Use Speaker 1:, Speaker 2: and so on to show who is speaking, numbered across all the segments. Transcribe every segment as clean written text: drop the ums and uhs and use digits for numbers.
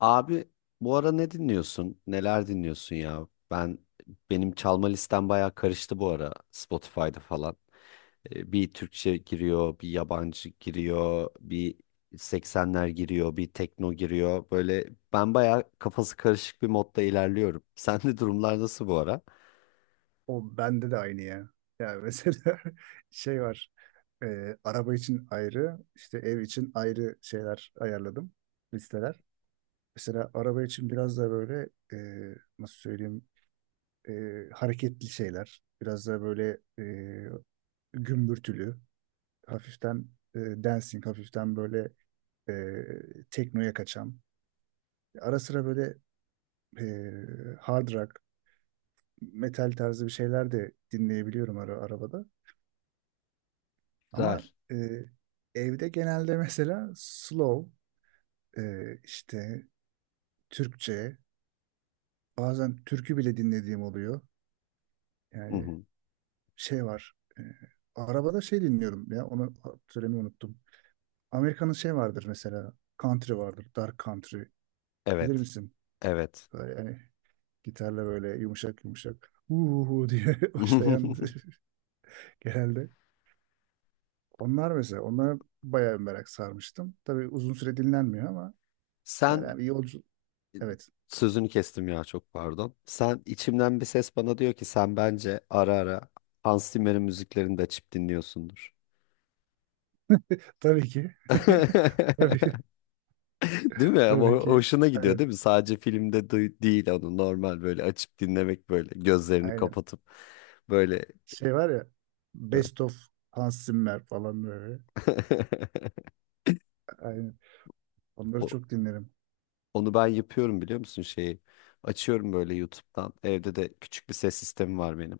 Speaker 1: Abi, bu ara ne dinliyorsun? Neler dinliyorsun ya? Benim çalma listem bayağı karıştı bu ara Spotify'da falan. Bir Türkçe giriyor, bir yabancı giriyor, bir 80'ler giriyor, bir tekno giriyor. Böyle ben bayağı kafası karışık bir modda ilerliyorum. Sende durumlar nasıl bu ara?
Speaker 2: O bende de aynı ya. Ya mesela şey var. Araba için ayrı, işte ev için ayrı şeyler ayarladım. Listeler. Mesela araba için biraz da böyle nasıl söyleyeyim, hareketli şeyler. Biraz da böyle gümbürtülü. Hafiften e, dancing, hafiften böyle teknoya kaçan. Ara sıra böyle e, hard rock, metal tarzı bir şeyler de dinleyebiliyorum arabada.
Speaker 1: Güzel.
Speaker 2: Ama e, evde genelde mesela slow, işte Türkçe, bazen türkü bile dinlediğim oluyor.
Speaker 1: Hı
Speaker 2: Yani
Speaker 1: hı.
Speaker 2: şey var, e, arabada şey dinliyorum ya, onu söylemeyi unuttum. Amerika'nın şey vardır mesela, country vardır, dark country, bilir
Speaker 1: Evet.
Speaker 2: misin?
Speaker 1: Evet.
Speaker 2: Böyle yani gitarla böyle yumuşak yumuşak uhu diye başlayan genelde. Onlar mesela, onlara bayağı merak sarmıştım. Tabii uzun süre dinlenmiyor ama böyle
Speaker 1: Sen
Speaker 2: bir yolcu. Evet.
Speaker 1: Sözünü kestim ya, çok pardon. Sen, içimden bir ses bana diyor ki sen bence ara ara Hans Zimmer'in müziklerini de açıp dinliyorsundur.
Speaker 2: Tabii ki. Tabii ki.
Speaker 1: Değil mi? Ama
Speaker 2: Tabii ki.
Speaker 1: hoşuna gidiyor
Speaker 2: Aynen.
Speaker 1: değil mi? Sadece filmde değil, onu normal böyle açıp dinlemek, böyle gözlerini
Speaker 2: Aynen.
Speaker 1: kapatıp böyle.
Speaker 2: Şey var ya, Best of Hans Zimmer falan böyle. Aynen. Onları
Speaker 1: O-
Speaker 2: çok dinlerim.
Speaker 1: Onu ben yapıyorum, biliyor musun şeyi? Açıyorum böyle YouTube'dan. Evde de küçük bir ses sistemi var benim.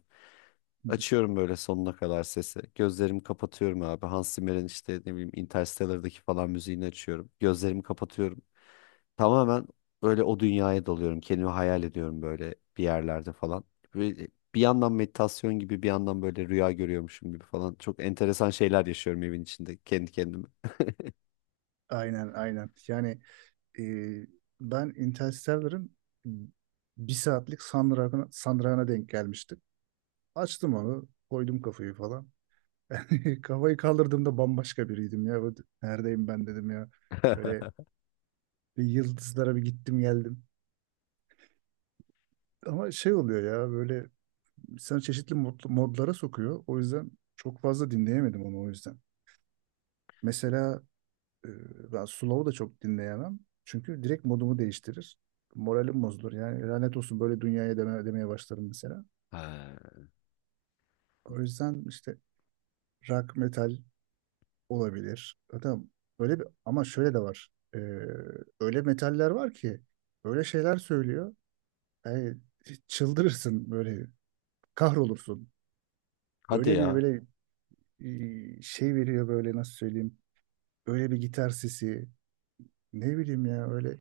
Speaker 2: Hı hı.
Speaker 1: Açıyorum böyle sonuna kadar sesi. Gözlerimi kapatıyorum abi. Hans Zimmer'in işte ne bileyim Interstellar'daki falan müziğini açıyorum. Gözlerimi kapatıyorum. Tamamen böyle o dünyaya dalıyorum. Kendimi hayal ediyorum böyle bir yerlerde falan. Ve bir yandan meditasyon gibi, bir yandan böyle rüya görüyormuşum gibi falan. Çok enteresan şeyler yaşıyorum evin içinde kendi kendime.
Speaker 2: Aynen aynen. Yani e, ben Interstellar'ın bir saatlik sandragına denk gelmiştim. Açtım onu. Koydum kafayı falan. Kafayı kaldırdığımda bambaşka biriydim ya. Böyle, neredeyim ben dedim ya. Böyle bir, yıldızlara bir gittim geldim. Ama şey oluyor ya böyle, sana çeşitli modlara sokuyor. O yüzden çok fazla dinleyemedim onu o yüzden. Mesela e, ben Slow'u da çok dinleyemem. Çünkü direkt modumu değiştirir. Moralim bozulur. Yani lanet olsun böyle dünyaya demeye başlarım mesela.
Speaker 1: Ha.
Speaker 2: O yüzden işte rock metal olabilir. Zaten böyle bir, ama şöyle de var. E, Öyle metaller var ki öyle şeyler söylüyor. Yani çıldırırsın böyle, kahrolursun.
Speaker 1: Hadi
Speaker 2: Öyle bir
Speaker 1: ya.
Speaker 2: böyle şey veriyor böyle, nasıl söyleyeyim, öyle bir gitar sesi, ne bileyim ya, öyle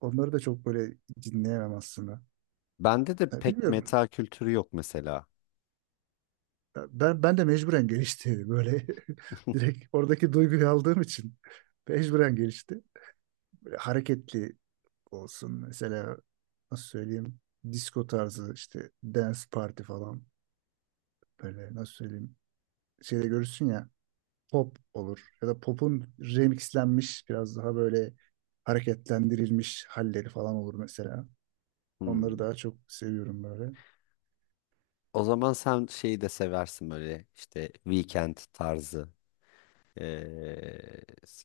Speaker 2: onları da çok böyle dinleyemem aslında.
Speaker 1: Bende de
Speaker 2: Ya
Speaker 1: pek
Speaker 2: bilmiyorum.
Speaker 1: meta kültürü yok mesela.
Speaker 2: Ya ben de mecburen gelişti böyle, direkt oradaki duyguyu aldığım için mecburen gelişti. Böyle hareketli olsun mesela, nasıl söyleyeyim, disco tarzı işte dance party falan, böyle nasıl söyleyeyim, şeyde görürsün ya, pop olur ya da pop'un remixlenmiş biraz daha böyle hareketlendirilmiş halleri falan olur mesela. Onları
Speaker 1: Hmm.
Speaker 2: daha çok seviyorum böyle.
Speaker 1: O zaman sen şeyi de seversin, böyle işte weekend tarzı. Ee,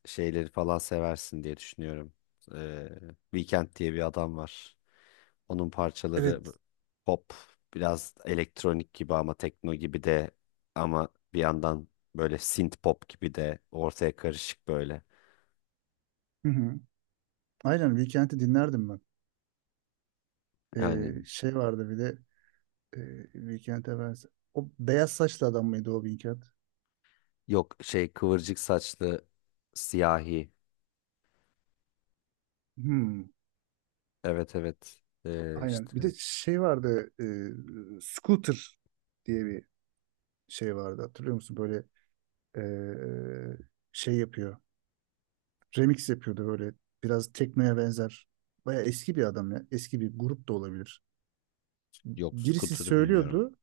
Speaker 1: şeyleri falan seversin diye düşünüyorum. Ee, Weekend diye bir adam var. Onun parçaları
Speaker 2: Evet.
Speaker 1: pop, biraz elektronik gibi ama tekno gibi de, ama bir yandan böyle synth pop gibi de, ortaya karışık böyle.
Speaker 2: Hı hı. Aynen, Weekend'i dinlerdim ben.
Speaker 1: Yani
Speaker 2: Şey vardı bir de, e, Weekend'e ben... O beyaz saçlı adam mıydı o Weekend?
Speaker 1: yok, şey, kıvırcık saçlı siyahi.
Speaker 2: Hmm.
Speaker 1: Evet evet.
Speaker 2: Aynen. Bir de şey vardı, Scooter diye bir şey vardı. Hatırlıyor musun? Böyle e, şey yapıyor. Remix yapıyordu böyle. Biraz teknoya benzer. Baya eski bir adam ya. Eski bir grup da olabilir.
Speaker 1: Yok,
Speaker 2: Birisi
Speaker 1: Scooter'ı bilmiyorum.
Speaker 2: söylüyordu.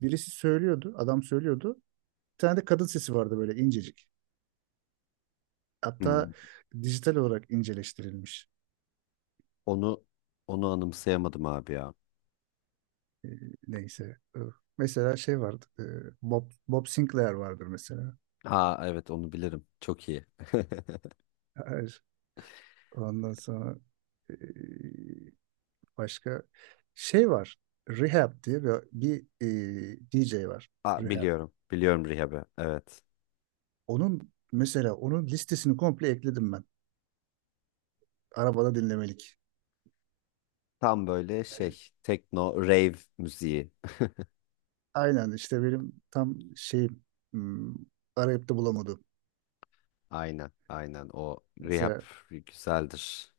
Speaker 2: Birisi söylüyordu. Adam söylüyordu. Bir tane de kadın sesi vardı böyle incecik. Hatta
Speaker 1: Hmm.
Speaker 2: dijital olarak inceleştirilmiş.
Speaker 1: Onu onu anımsayamadım abi ya.
Speaker 2: E, Neyse. Mesela şey vardı. Bob Sinclair vardır mesela.
Speaker 1: Ha evet onu bilirim. Çok iyi.
Speaker 2: Hayır. Ondan sonra e, başka şey var. Rehab diye bir DJ var.
Speaker 1: Aa,
Speaker 2: Rehab.
Speaker 1: biliyorum. Biliyorum Rehab'ı. Evet.
Speaker 2: Onun mesela, onun listesini komple ekledim ben. Arabada dinlemelik.
Speaker 1: Tam böyle şey, tekno rave müziği.
Speaker 2: Aynen işte benim tam şeyim. hmm, Arayıp da bulamadım.
Speaker 1: Aynen. Aynen. O Rehab
Speaker 2: Mesela
Speaker 1: güzeldir.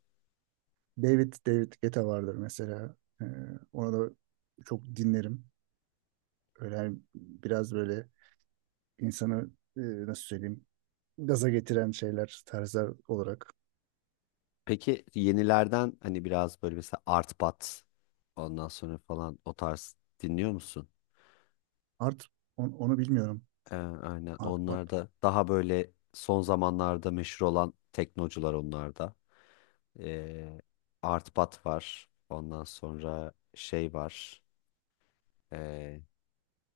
Speaker 2: David Guetta vardır mesela. Ona da çok dinlerim. Öyle hani biraz böyle insanı, nasıl söyleyeyim, gaza getiren şeyler, tarzlar olarak.
Speaker 1: Peki yenilerden hani biraz böyle mesela Art Bat, ondan sonra falan, o tarz dinliyor musun?
Speaker 2: Art onu bilmiyorum.
Speaker 1: Aynen.
Speaker 2: Art
Speaker 1: Onlar
Speaker 2: pop.
Speaker 1: da daha böyle son zamanlarda meşhur olan teknocular onlar da. Ee, Art Bat var. Ondan sonra şey var.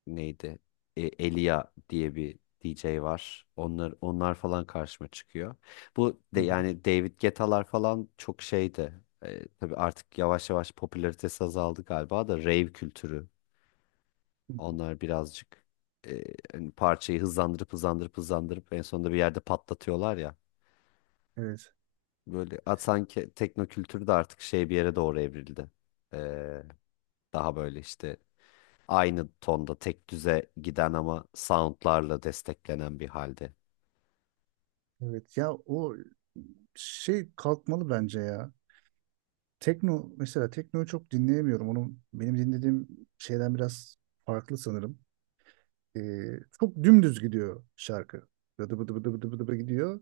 Speaker 1: Neydi? E, Elia diye bir DJ var. Onlar falan karşıma çıkıyor. Bu de
Speaker 2: Hı hı.
Speaker 1: yani David Guetta'lar falan çok şeydi. E, tabii artık yavaş yavaş popülaritesi azaldı galiba da rave kültürü. Onlar birazcık e, hani parçayı hızlandırıp hızlandırıp hızlandırıp en sonunda bir yerde patlatıyorlar ya.
Speaker 2: Evet.
Speaker 1: Böyle at, sanki tekno kültürü de artık şey, bir yere doğru evrildi. E, daha böyle işte aynı tonda tek düze giden ama soundlarla desteklenen bir halde.
Speaker 2: Evet ya, o şey kalkmalı bence ya. Tekno, mesela teknoyu çok dinleyemiyorum. Onu benim dinlediğim şeyden biraz farklı sanırım. Çok dümdüz gidiyor şarkı. Bıdı bıdı bıdı bıdı bıdı bıdı gidiyor.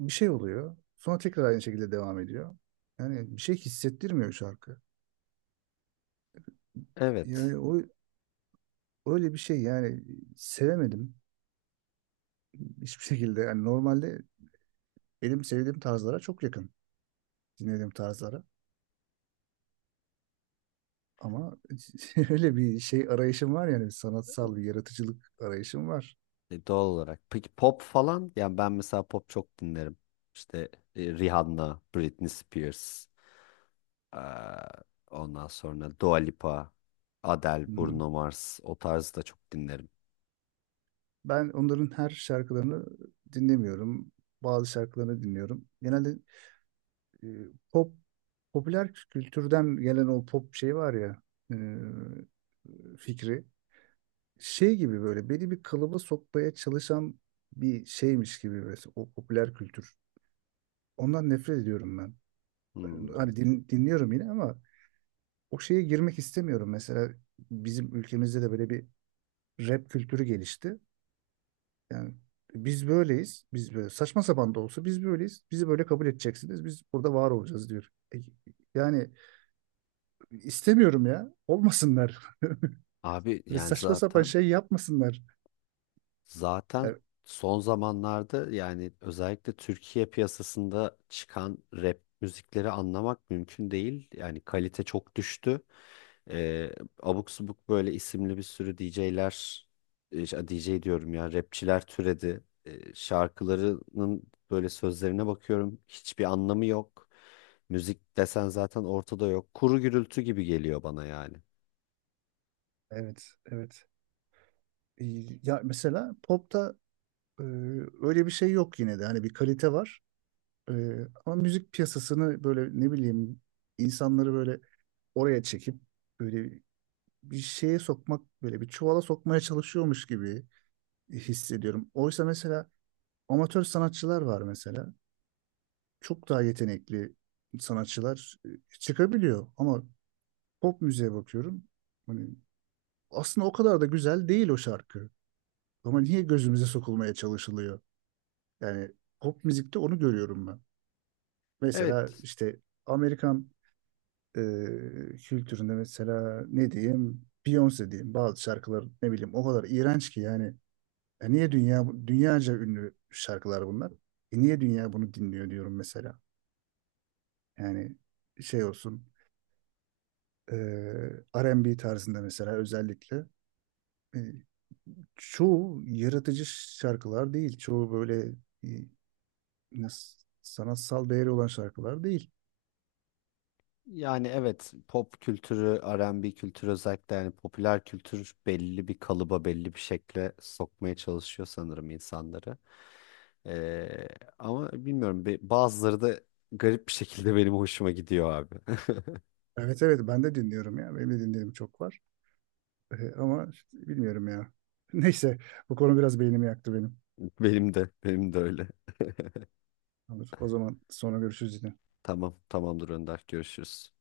Speaker 2: Bir şey oluyor. Sonra tekrar aynı şekilde devam ediyor. Yani bir şey hissettirmiyor şarkı.
Speaker 1: Evet.
Speaker 2: Yani o öyle bir şey yani, sevemedim hiçbir şekilde. Yani normalde benim sevdiğim tarzlara çok yakın, dinlediğim tarzlara. Ama öyle bir şey arayışım var, yani sanatsal bir yaratıcılık arayışım var.
Speaker 1: E, doğal olarak. Peki pop falan? Yani ben mesela pop çok dinlerim. İşte e, Rihanna, Britney Spears, eee, ondan sonra Dua Lipa, Adele,
Speaker 2: Hı hı.
Speaker 1: Bruno Mars, o tarzı da çok dinlerim.
Speaker 2: Ben onların her şarkılarını dinlemiyorum. Bazı şarkılarını dinliyorum. Genelde e, pop, popüler kültürden gelen o pop şey var ya, e, fikri şey gibi, böyle beni bir kalıba sokmaya çalışan bir şeymiş gibi mesela o popüler kültür. Ondan nefret ediyorum ben.
Speaker 1: Hmm.
Speaker 2: Hani dinliyorum yine ama o şeye girmek istemiyorum. Mesela bizim ülkemizde de böyle bir rap kültürü gelişti. Yani biz böyleyiz. Biz böyle saçma sapan da olsa biz böyleyiz. Bizi böyle kabul edeceksiniz. Biz burada var olacağız diyor. Yani İstemiyorum ya. Olmasınlar.
Speaker 1: Abi
Speaker 2: Böyle
Speaker 1: yani
Speaker 2: saçma sapan
Speaker 1: zaten
Speaker 2: şey yapmasınlar.
Speaker 1: Zaten
Speaker 2: Ya,
Speaker 1: son zamanlarda, yani özellikle Türkiye piyasasında çıkan rap müzikleri anlamak mümkün değil. Yani kalite çok düştü. Ee, abuk subuk böyle isimli bir sürü DJ'ler, DJ diyorum ya, rapçiler türedi. Şarkılarının böyle sözlerine bakıyorum, hiçbir anlamı yok. Müzik desen zaten ortada yok. Kuru gürültü gibi geliyor bana yani.
Speaker 2: evet, evet. Ee, Ya mesela popta e, öyle bir şey yok yine de. Hani bir kalite var. Ama müzik piyasasını böyle, ne bileyim, insanları böyle oraya çekip böyle bir şeye sokmak, böyle bir çuvala sokmaya çalışıyormuş gibi hissediyorum. Oysa mesela amatör sanatçılar var mesela. Çok daha yetenekli sanatçılar çıkabiliyor, ama pop müziğe bakıyorum. Hani aslında o kadar da güzel değil o şarkı. Ama niye gözümüze sokulmaya çalışılıyor? Yani pop müzikte onu görüyorum ben. Mesela
Speaker 1: Evet.
Speaker 2: işte Amerikan e, kültüründe mesela, ne diyeyim, Beyoncé diyeyim, bazı şarkılar ne bileyim o kadar iğrenç ki yani. E niye dünya, dünyaca ünlü şarkılar bunlar? E niye dünya bunu dinliyor diyorum mesela. Yani şey olsun, e, R&B tarzında mesela, özellikle e, çoğu yaratıcı şarkılar değil. Çoğu böyle e, Ne- sanatsal değeri olan şarkılar değil.
Speaker 1: Yani evet, pop kültürü, R&B kültürü, özellikle yani popüler kültür belli bir kalıba, belli bir şekle sokmaya çalışıyor sanırım insanları. Ee, ama bilmiyorum, bazıları da garip bir şekilde benim hoşuma gidiyor abi.
Speaker 2: Evet evet, ben de dinliyorum ya. Benim de dinlediğim çok var. Ama işte bilmiyorum ya. Neyse, bu konu biraz beynimi yaktı benim.
Speaker 1: Benim de, benim de öyle.
Speaker 2: Olur, o zaman sonra görüşürüz yine.
Speaker 1: Tamam, tamamdır Önder. Görüşürüz.